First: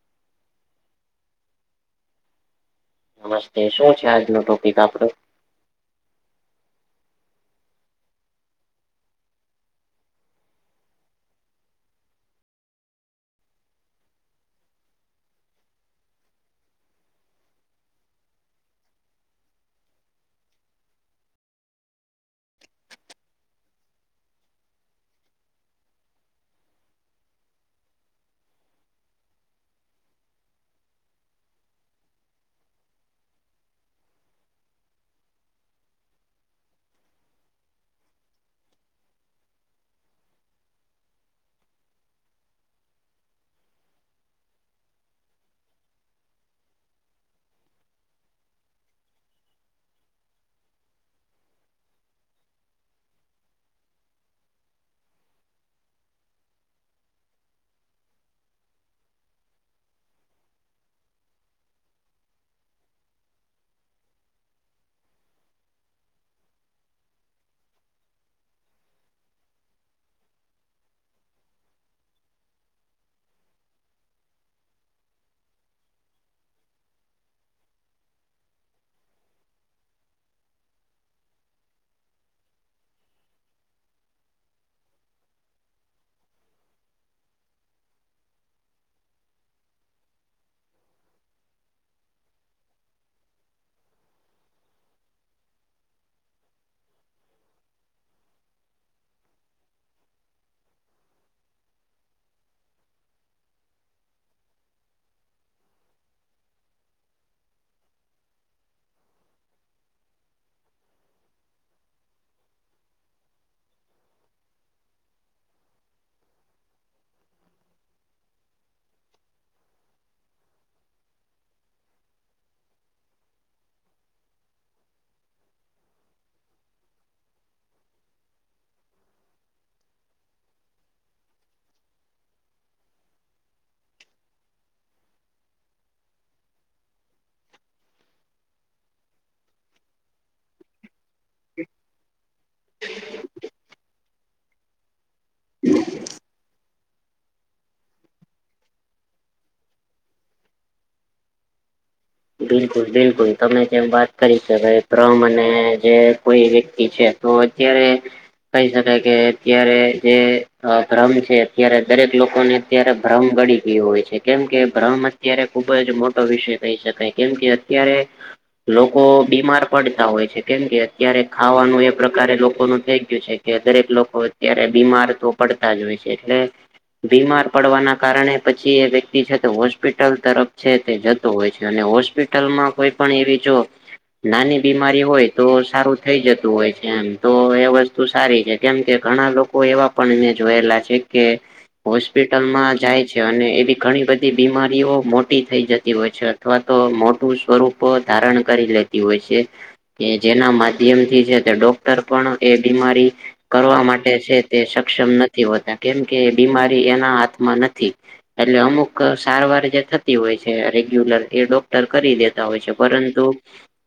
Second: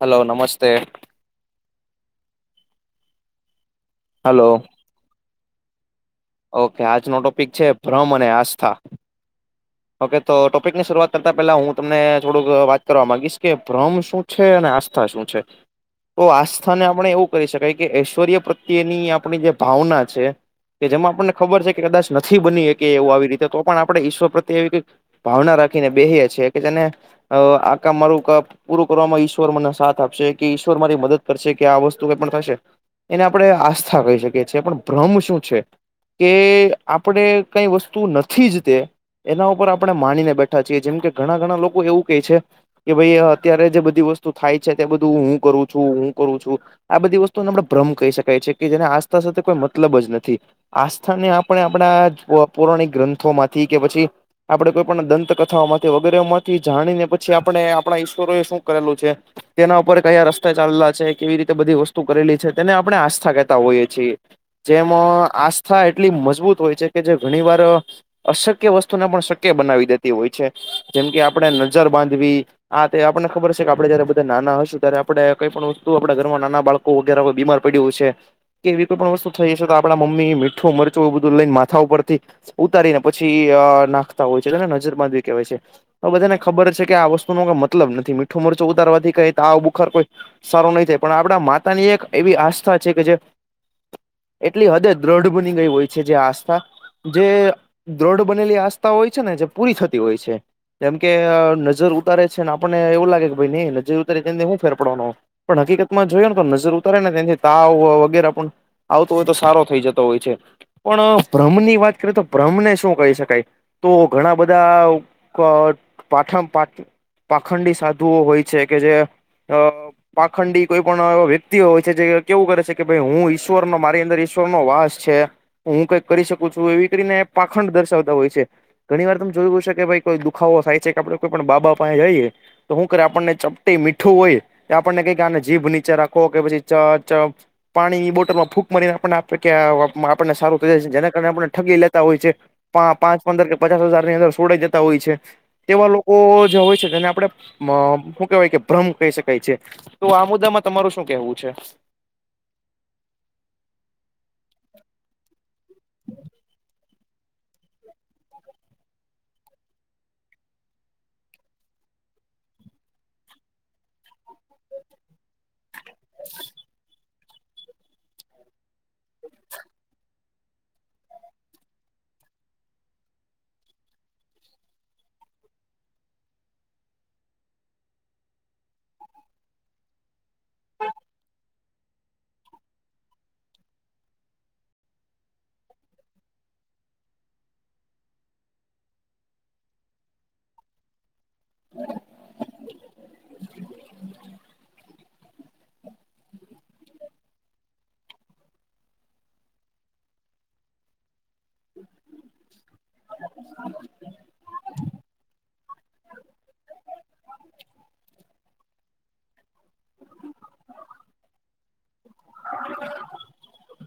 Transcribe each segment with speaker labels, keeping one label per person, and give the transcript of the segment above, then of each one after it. Speaker 1: Hello નમસ્તે
Speaker 2: નમસ્તે શું છે આજ ન
Speaker 1: હલો.
Speaker 2: ટોપિક આપડો?
Speaker 1: ઓકે આજનો ટોપિક છે ભ્રમ અને આસ્થા ઓકે તો ટોપિક ની શરૂઆત કરતા પેલા હું તમને થોડુંક વાત કરવા માંગીશ કે ભ્રમ શું છે અને આસ્થા શું છે? તો આ સ્થાને આપણે એવું કરી શકાય કે ઐશ્વર્ય પ્રત્યેની આપણી જે ભાવના છે. કે જેમાં આપણને ખબર છે કે કદાચ નથી બની શકી એવું આવી રીતે તો પણ આપણે ઈશ્વર પ્રત્ય તેવી ભાવના રાખીને બેસી છે કે જેને આકા મારું કપ પૂરું કરવામાં ઈશ્વર મને સાથ આપશે કે ઈશ્વર મારી મદદ કરશે કે આ વસ્તુ કઈ પણ થશે. એને આપણે આસ્થા કહી શકીએ છીએ પણ ભ્ર્મ શું છે કે આપણેે કઈ વસ્તુ નથી જ તે એના ઉપર આપણે માનીને બેઠા છીએ જેમ કે ઘણા ઘણા લોકો એવું કહે છે કે ભાઈ અત્યારે જે બધી વસ્તુ થાય છે તે બધું હું કરું છું હું કરું છું આ બધી વસ્તુનેમણા ભ્રમ કહી શકાય છે કે જેને આસ્થા સાથે કોઈ મતલબ જ નથી આસ્થા ને આપણે આપણા પૌરાણિક ગ્રંથો માંથી કે પછી આપડે કોઈ પણ દંતકથાઓ માંથી વગેરે માંથી જાણી ને પછી આપણે આપણા ઈશ્વરો એ શું કરેલું છે તેના ઉપર કયા રસ્તા ચાલલા છે કેવી રીતે બધી વસ્તુ કરેલી છે તેને આપણે આસ્થા કહેતા હોઈએ છીએ જેમાં આસ્થા એટલી મજબૂત હોય છે કે જે ઘણી વાર અશક્ય વસ્તુ પણ શક્ય બનાવી દેતી હોય છે જેમ કે આપણે નજર બાંધવી આા તે આપને ખબર છે કે આપડે જયારે બધા નાના હશું ત્યારે આપણે કઈ પણ વસ્તુ આપડા ઘરમાં નાના બાળકો વગે બીમાર પડ્યું છે કે એવી કોઈ પણ વસ્તુ થઈ જ છે તો આપણા મમ્મી મીઠું મરચું એવ બધું લઈને માથા ઉપરથી ઉતારીને પછી નાખતા હોય છે તોને નજર બાંધવી કહેવાય છે તો બધાને ખબર છે કે આ વસ્તુ નનો કઈ મતલબ નથી મીઠું મરચું ઉતારવાથી કઈ બુખાર કોઈ સારું નહી થાય પણ આપણા માતા ની એક એવી આસ્થા છે કે જે એટલી હદે દ્રઢ બની ગઈ હોય છે જે આસ્થા જે દ્રોઢ બનેલી આસ્થા હોય છે ને જે પૂરી થતી હોય છે એમ કે નજર ઉતારે છે ને આપણને એવું લાગે કે ભાઈ નહી નજર ઉતારી તેને હું ફેર પડવાનો? પણ હકીકતમાં જોયો ને તો નજર ઉતારે ને તથી તાવ વગેરે પણ આવતો હોય તો સારો થઈ જતો હોય છે પણ ભ્રમ ની વાત કરીએ તો ભ્રમને શું કહી શકાય? તો ઘણા બધા પાઠણ પાઠ પાખંડી સાધુઓ હોય છે કે જે અ પાખંડી કોઈ પણ એ વ્યક્તિ હોય છે જે કેવું કરે છે કે ભાઈ હું ઈશ્વર ન મારી અંદર ઈશ્વર નો વાસ છે હું કઈક કરી શકું છું એવી કરીને પાખંડ દર્શાવતા હોય છે ઘણી વાર તમ જોયું છે કે ભાઈ કોઈ દુખાવો થાય છે કે આપડે કોઈ પણ બાબા પાસે જઈએ તો શું કરે આપણને ચપટી મીઠું હોય આપણને કઈ કે આને જીભ નીચે રાખો કે પછી ચ પાણી ની બોટલ માં ફૂકરીને આપને આપ કે આપણને સારું થ એટલે આપણે ઠગી લેતા હોય છે. પા પાંચ પંદર કે પચાસ હજારની અંદર છોડાઈ જતા હોય છે. તેવા લોકો જે હોય છે જેને આપણે હું કેવાય કે ભ્રમ કહી શકાય છે. તો આ મુદ્દામાં તમારું શું કહેવું છે?
Speaker 2: બિલકુલ બિલકુલ. તમે જેમ વાત કરી કે ભાઈ ભ્રમ અને જે કોઈ વ્યક ક્તિ છે તો અત્યારે કહી શકાય કે અત્યારે જે અ ભ્રમ છે અત્યારે દરેક લોકોને અત્યારે ભ્રમ ગડી ગયું હોય છે. કેમ કે ભ્રમ અત્યારે ખુબ જ મોટો વિષય કહી શક કાય કેમ કે અત્યારે લોકો બીમાર પડતા હોય છે. કેમ કે અત્યારે ખાવાનું એ પ્રકારે લોકોનું થઈ ગયું છે. કે દરેક લોકો અત્યારે બીમાર તો પડતા જ હોય છે. એટલે બીમાર પડવાના કારણે પછી એ વ્યક્તિ છે તે હોસ્પિટલ તરફ છે તે જતો હોય છ છે અને હોસ્પિટલમાં કોઈ પણ એવી જો નાની બીમારી હોય તો સારું થઈ જતું હોય છે એમ. તો એ વસ્તુ સારી છે. કેમ કે ઘણા લોકો એવા પણ મેં જોયેલા છે. કે હોસ્પિટલમાં જાય છે. અને એવી ઘણી બધી બીમારીઓ મોટી થઈ જ તી હોય છે અથવા તો મોટું સ્વરૂપ ધારણ કરી લેતી હોય છે. કે જેના માધ્યમથી છે તે ડોક્ટર પણ એ બીમારી કરવા માટે છે તે સક્ષમ નથી હોતા કેમ કે એ બીમારી એના હાથમાં નથી. એટલે અમુક સારવાર જે થતી હોય છે રેગ્યુલર એ ડોક્ટર કરી દેતા હોય છે પરંતુ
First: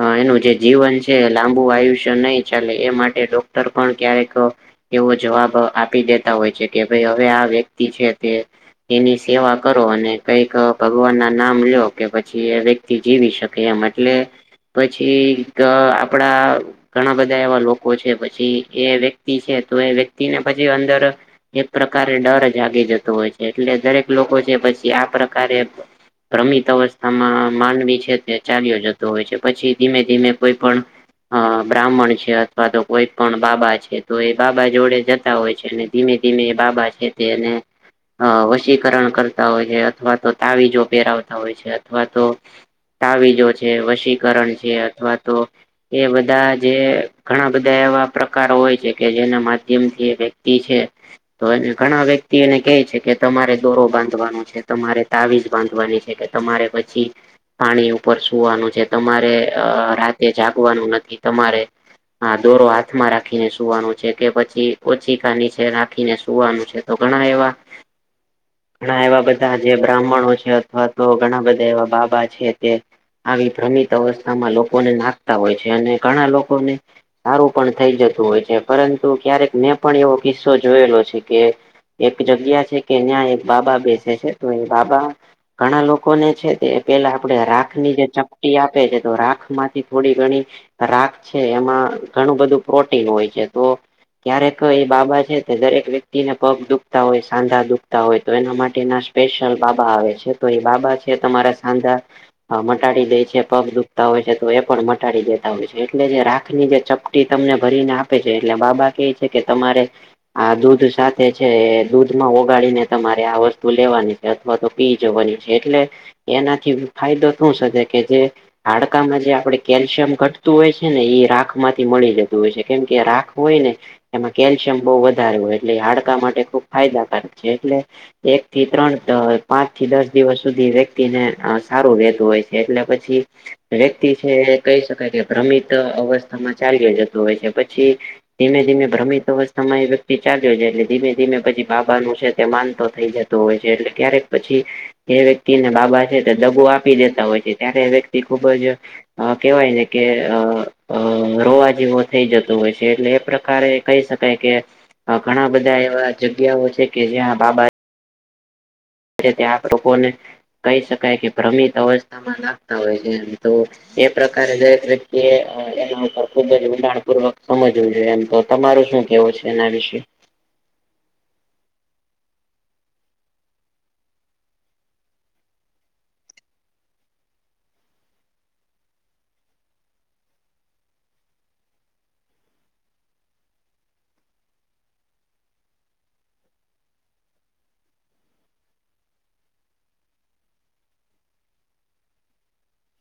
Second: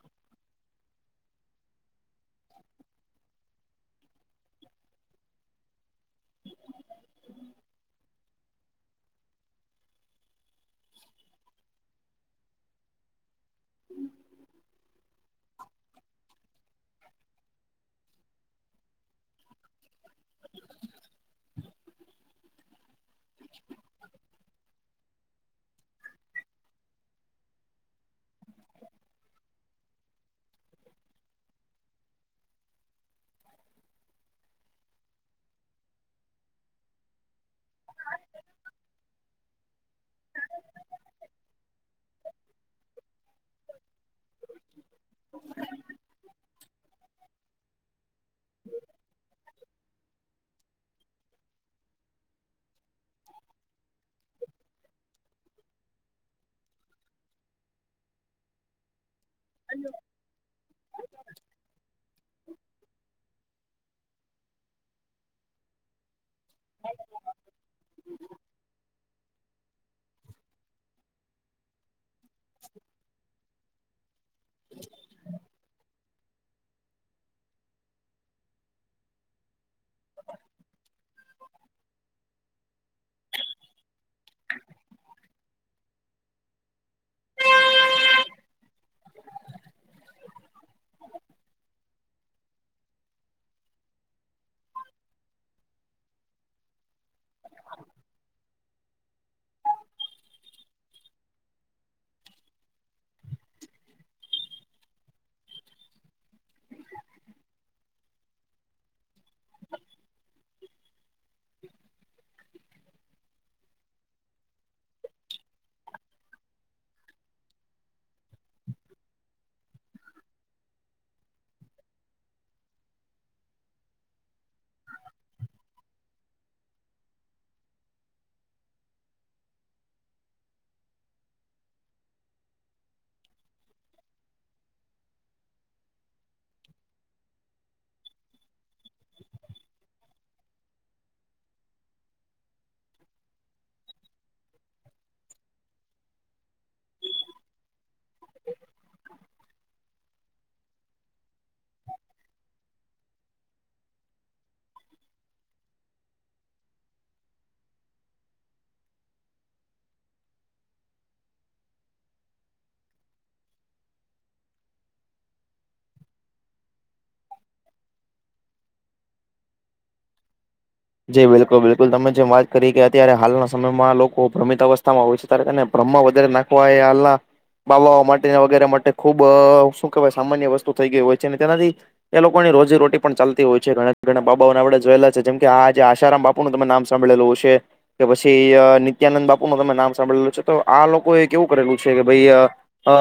Speaker 2: અ એનું જે જે જીવન છે એ લાંબુ આયુષ્ય નહી ચાલે એ માટે ડોક્ટર પણ ક્યારેક એવો જવાબ આપી દેતા હોય છે કે ભાઈ હવે આ વ્યક્તિ છે તે તેની સેવા કરો અને કઈક ભગવાનના નામ લ્યો. કે પછી એ વ્યક્તિ જીવી શકે એમ એટલે પછી આપણા ઘણા બધા એવા લોકો છે પછી એ વ્યક્તિ છે તો એ વ્યક્તિને પછી અંદર એક પ્રકારે ડર જાગી જતો હોય છે. એટલે દરેક લોકો છે પછી આ પ્રકારે ભ્રમી તવસ આમાં માનવી છે તે ચાલ્યો જતો હોય છે. પછી ધીમે ધીમે કોઈ પણ અ બ્રાહ્મણ છે અથવા તો કોઈ પણ બાબા છે તો એ બાબા જોડે જતા હોય છે અને ધીમે ધીમે એ બાબા છે તે એને અ વશીકરણ કરતા હોય છે, અથવા તો તાવીજો પહેરાવતા હોય છે, અથવા તો તાવીજો છે, વશીકરણ છે અથવા તો એ બધા જે ઘણા બધા એવા પ્રકાર હોય છે કે જેના માધ્યમથી એ વ્યક્તિ છે. તો એને ઘણા વ્યક્તિ એને કહે છે કે તમારે દોરો બાંધવાનો છે, તમારે તાવીજ બાંધવાની છ છે કે તમારે પછી પાણી ઉપર સુવાનું છે. તમારે અ રાતે જાગવાનું નથી. તમારે આ દોરો હાથમાં રાખીને સુવ સુવાનું છે કે પછી ઓછીકા નીચે રાખીને સુ સુવાનું છે તો ઘણા એવા ઘણા એવા બધ ધા જે બ્રાહ્મણો છે અથવા તો ઘણા બધા એવા બાબા છે તે આવી ભ્રમિ ત અવસ્થામાં લોકોને નાખતા હોય છે. અને ઘણા લોકોને સારું પણ થઈ જતું હોય છે. પરંતુ ક્યારેક મેં પણ એવો કિસ્સો જોયેલો છે કે એક જગ્યા છે કે ન્યા એક બાબા બેસે છે. તો એ બાબા ઘણા લોકોને છે તે પેલા આપણે રાખની જે ચપટી આપે છે તો રાખમાંથી થોડી ઘણી રાખ છે એમાં ઘણું બધું પ્રોટીન હોય છે તો ક્યારેક એ બાબા છે તે દરેક વ્યક્તિને પગ દુખતા હોય, સાંધા દુખતા હોય તો એના માટેના જ સ્પેશિયલ બાબા આવે છે. તો એ બાબા છે એ તમારા સાંધા અ મટાડી દે છે. પગ દુખતા હોય છે તો એ પણ મટાડી દેતા હોય છે. એટલે જે રાખની જે ચપ ટી તમને ભરીને આપે છે. એટલે બાબા કે છે કે તમારે આ દૂધ સા થે છે એ દૂધમાં ઓગાળીને તમારે આ વસ્તુ લેવાની છે અથવા તો પી જવાની છે. એટલે એનાથી ફાયદો થું શકે જે હાડકામાં જે આપણે કેલ્શિયમ ઘટતું હોય છે ને એ રાખ માંથી મળી લેતું હોય છે કેમ કે રાખ હોય ને એમાં કેલ્શિયમ બહુ વધારે હોય એટલે એ હાડકા માટે ખુબ ફાયદાકારક છે એટલે એક થી ત્રણ પાંચ થી દસ દિવસ સુધી ને સારું રહેેતું હોય છે એટલે પછી વ્યક્તિ છે કહી શકાય કે ભ્રમિત અવસ્થામાં ચાલ્યો જતોું હોય છે પછી ધીમે ધીમે ભ્રમિત અવસ્થામાં એ વ્યક્તિ ચાલ્યો છે એટલે ધીમે ધીમે પછી બાબાનું છે તે માનતો થઈ જતો હોય છે એટલે ક્યારેક પછી એ તિને બાબા છે તે દગો આપી દેતા હોય છે ત્યારે વ્યક્તિ ખુબ જ અ કેવાય ને કે અ રોવા જેવો થઈ જતો હોય છે એટલે એ પ્રકારે કહી શકાય કે ઘણા બધા એવા જગ્યાઓ છે કે જ્યાં બાબા તે લોકોને કહી શકાય કે ભ્રમિત અવસ્થામાં લખતા હોય છે તો એ પ્રકારે દરેક વ્યક્તિ એના ઉપર ખુબ જ ઉંડાણપૂર્વક સમજવું જોઈએ એમ તો તમારું શું કેવું છે એના વિશે
Speaker 1: જી બિલકુલ બિલકુલ તમે જેમ વાત કરી કે અત્યારે હાલના સમયમાં લોકો ભ્રમિત અવસ્થામાં હોય છે ને બ્રહ્મ વધારે નાખવા એ આલના બાબા ઓ માટે વગેરે માટે ખુબ શું કહેવાય સામાન્ય વસ્તુ થઈ ગય હોય છે ને તેનાથી એ લોકોની રોજી રોટી પણ ચાલતી હોય છે ઘણા ઘણા બાબાઓને આપડે જોયેલા છે જેમ કે આ જે આશારામ બાપુ નું તમે નામ સાભળેલું હશે કે પછી નિત્યાનંદ બાપુ નું તમે નામ સાંભળેલું છે તો આ લોકોએ કેવું કરેલું છે કે ભાઈ અ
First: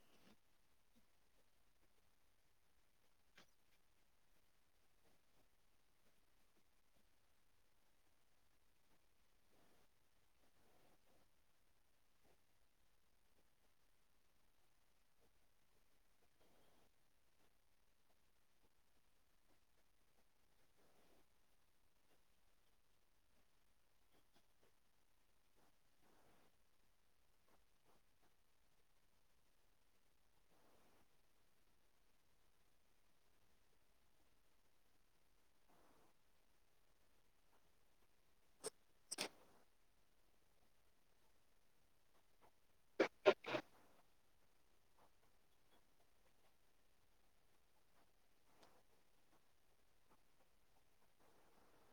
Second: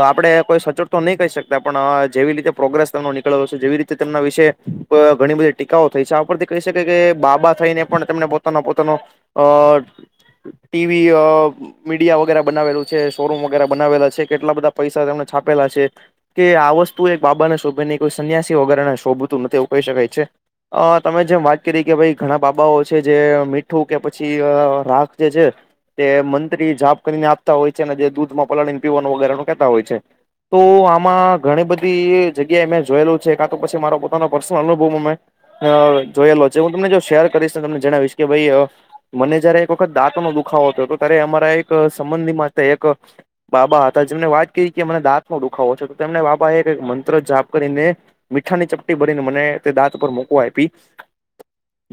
Speaker 1: આપડણે કોઈ સચોટ તો નહી કહી શકતા પણ જેવી રીતે પ્રોગ્રેસ તનો નીકળ્યોશે જેવી રીતે તેમના વિશે ઘણી બધી ટીકાઓ થઈ છે આ આપથી કહી શકાય કે બાબા થઈને પણ તેમને પોતાના પોતાનો અ ટીવી મીડિયા વગેરે બનાવેલું છે શોરૂમ વગે બનાવેલા છે કેટલા બધા પૈસા તેમને છાપેલા છે કે આ વસ્તુ એક બાબાને શોભે કોઈ સન્યાસી વગેરેને શોભતું નથી એવું કહી શકાય છે અ તમે જેમ વાત કરી કે ભાઈ ઘણા બાબાઓ છે જે મીઠું કે પછી રાખ જે છે તે મંત્રી જાપ કરીને આપતા હોય છે અને જે દૂધમાં પલાળને પીવાનું વગેરે કેતા હોય છે તો આમાં ઘણી બધી જગ્યાએ મેં જોયેલું છે કા તો પછી મારો પોતાનો પર્સનલ અનુભવ મે જોયેલો છે હું તમને જો શેર કરીશ ને તમને જણાવીશ કે ભાઈ મને જયારે એક વખત દાંત નો દુખાવો હતો તો ત્યારે અમારા એક સંબંધ મા એક બાબા હતા જેમને વાત કરી કે મને દાંત નો દુખાવો છે તો તેમને બાબા એ મંત્ર જાપ કરીને મીઠાની ચપટી ભરીને મને તે દાંત પર મોકવા આઈપી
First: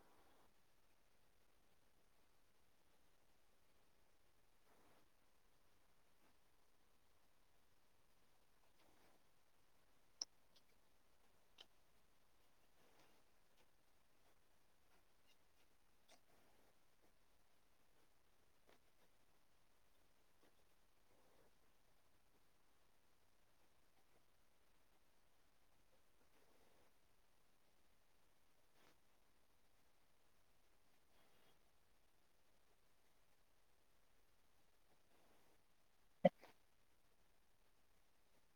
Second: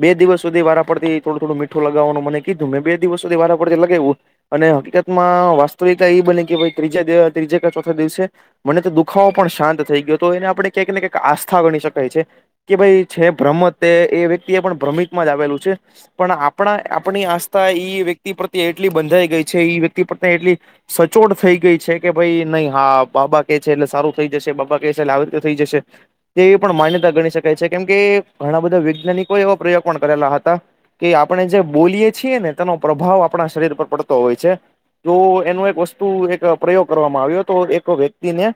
Speaker 1: બે દિવસ સુધી વારા પડતી થડું થોડું મીઠું લગાવવાનું મને કીધું મેં બે દિવસ સુધી વારા પડતી લગાઈવું અને હકીકતમાં વાસ્તવિકતા એ બની કે ભ ત્રીજ ત્રીજા કે ચોથા દિવસે મને તો દુખાવો પણ શાંત થઈ ગયો તો એને આપણે ક્યાંક ને કઈક આસ્થા ગણી શકાય છે કે ભાઈ છે ભ્રમ્મ તે એ વ્યક્તિ એ પણ ભ્ર્મિતમાં જ આવેલું છે પણ આપણા આપણી આસ્થા ઈ વ્યક્તિ પ્રત્યે એટલી બંધાઈ ગઈ છે એ વ્યક્તિ પ્રત્યે એટલી સચોટ થઈ ગઈ છે કે ભાઈ નહી હા બાબા કે છે એટલે સારું થઈ જશે બાબા કે છે એટલે આવી રીતે થઈ જશે તે પણ માન્યતા ગણી શકાય છે કેમ કે ઘણા બધા વૈજ્ઞાનિકો એવા પ્રયોગ પણ કરેલા હતા કે આપણે જે બોલીએ છીએ ને તેનો પ્રભાવ આપણા શરીર પર પડતો હોય છે જો એનો એક વસ્તુ એક પ્રયોગ કરવામાં આવ્યો તો એક વ્યક્તિને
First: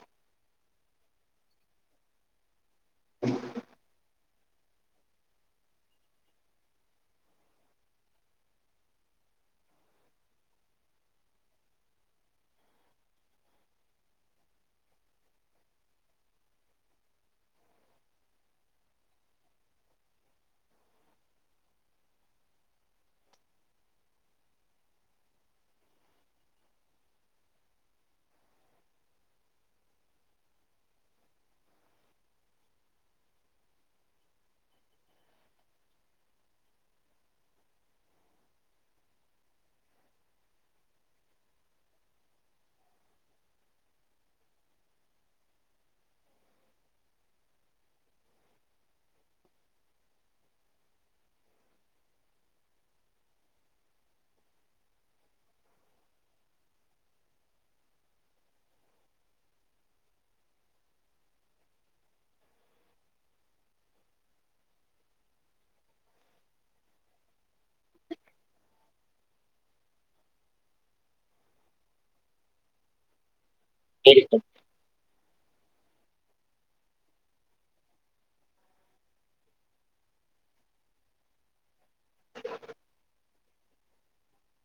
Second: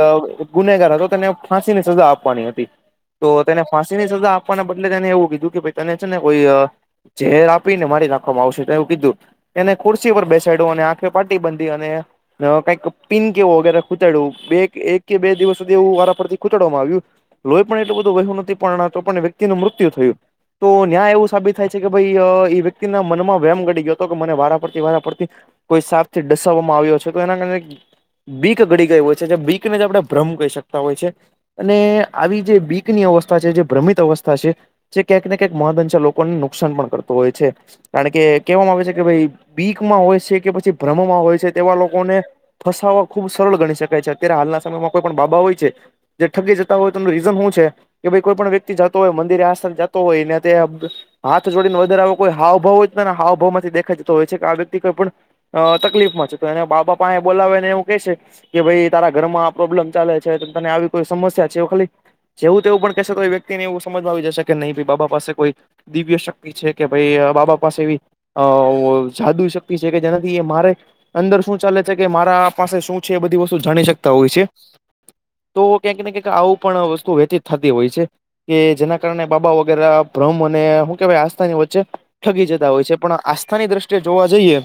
Speaker 1: અ ગુનેગાર હતો તેને ફાંસી ની સજા આપવાની હતી તો તેને ફાંસી ની સજા આપવાના બદલે તેને એવું કીધું કે ભાઈ તને છે ને કોઈ ઝેર આપી ને મારી નાખવામાં આવશે એવું કીધું એને ખુરશી પર બેસાડું અને આંખે પાટી બાંધી અને કઈક પીન કેવો વગેરે ખૂતાડવું એક કે બે દિવસ સુધી એવું વારાફરથી ખૂતાડવામાં આવ્યું લોય પણ એટલું બધું વહ્યું નથી પણપને વ્યક્તિનું મૃત્યુ થયું તો ન્યાય એવું સાબિત થાય છે કે ભાઈ એ વ્યક્તિના મનમાં વેમ ઘડી ગયો હતો કે મને વારા પડતી વારા પડતી કોઈ સાપ થી ડસાવવામાં આવ્યો છે તો એના કારણે બીક ઘડી ગયું હોય છે જે બીકને જે આપણે ભ્રમ કહી શકતા હોય છે અને આવી જે બીકની અવસ્થા છે જે ભ્રમિત અવસ્થ થશે જે ક્યાંકને ક્યાંક મહદંશા લોકોને નુકસાન પણ કરતો હોય છે. કારણ કે કેહેવામાં આવે છે કે ભાઈ બીક માં હોય છે કે પછી ભ્રમમાં હોય છે તેવા લોકોને ફસાવવા ખુબ સરળ ગણી શકાય છે અત્યારે હાલના સમયમાં કોઈ પણ બાબા હોય છે જે ઠગી જતા હોય તેમનું રીઝન હું છે કે ભઈ કોઈ પણ વ્યક્તિ જાત તોય મંદિરે આ સન જતો હોય ને તે આભ હાથ જોડીન વધારે આવો કોઈ હાવ ભાવ હોય તેના હાવ ભાવ માંથી દેખાઈ જતો હોય છે કે આ વ્યક્તિ કોઈ પણ અ તકલીફમાં છે તો એણે બાબા પાહે બોલાવેને એવું કે છે કે ભઈ તારા ઘર માં આ પ્રોબ્લેમ ચાલે છે તને આવી કોઈ સમસ્યા છે એ ખાલી જેવું તેવું પણ કહેશે તો વ્યક્તિ ને એવું સમજમાં આવી જશે કે નહી બાબા પાસે કોઈ દિવ્ય શક્તિ છે કે ભઈ બાબા પાસે એવી અવ જાદુઈ શક્તિ છે કે જેનાથી એ મારે અંદર શું ચાલે છે કે મારા પાસે શું છે એ બધી વસ્તુ જાણી શક તવું છે તો ક્યાંક ને કેક આવું પણ વસ્તુ વેહતી થતી હોય છે. કે જેના કારણે બાબા વગેરે ભ્રહ્મ અને હુ કેહેવાય આસ્થાની વચ્ચે ઠગી જતા હોય છે પણ આસ્થાની દ્રષ્ટિએ જોવા જઈએ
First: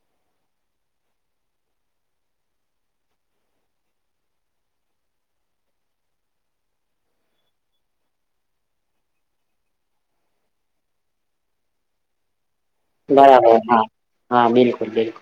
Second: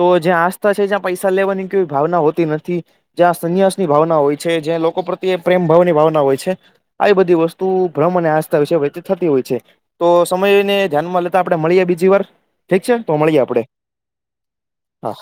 Speaker 1: તો જ્યાં આસ્થા છે જ્યાં પૈસા લેવાની કોઈ ભાવના હોતી નથી જ્યાં સંન્યાસ ની ભાવના હોય છે જ્યાં લોકો પ્રત્યે પ્રેમ ભાવની ભાવના હોય છે. આવી બધી વસ્તુ ભ્રમ અને આસ્થા વિશે વહેતી થતી હોય છે. તો સમયને ધ્યાનમાં લેતા આપણે મળીએ બીજી વાર. ઠીક છે તો મળીએ
Speaker 2: બરાબર
Speaker 1: આપડે
Speaker 2: હા હા બિલકુલ બિલકુલ
Speaker 1: હા.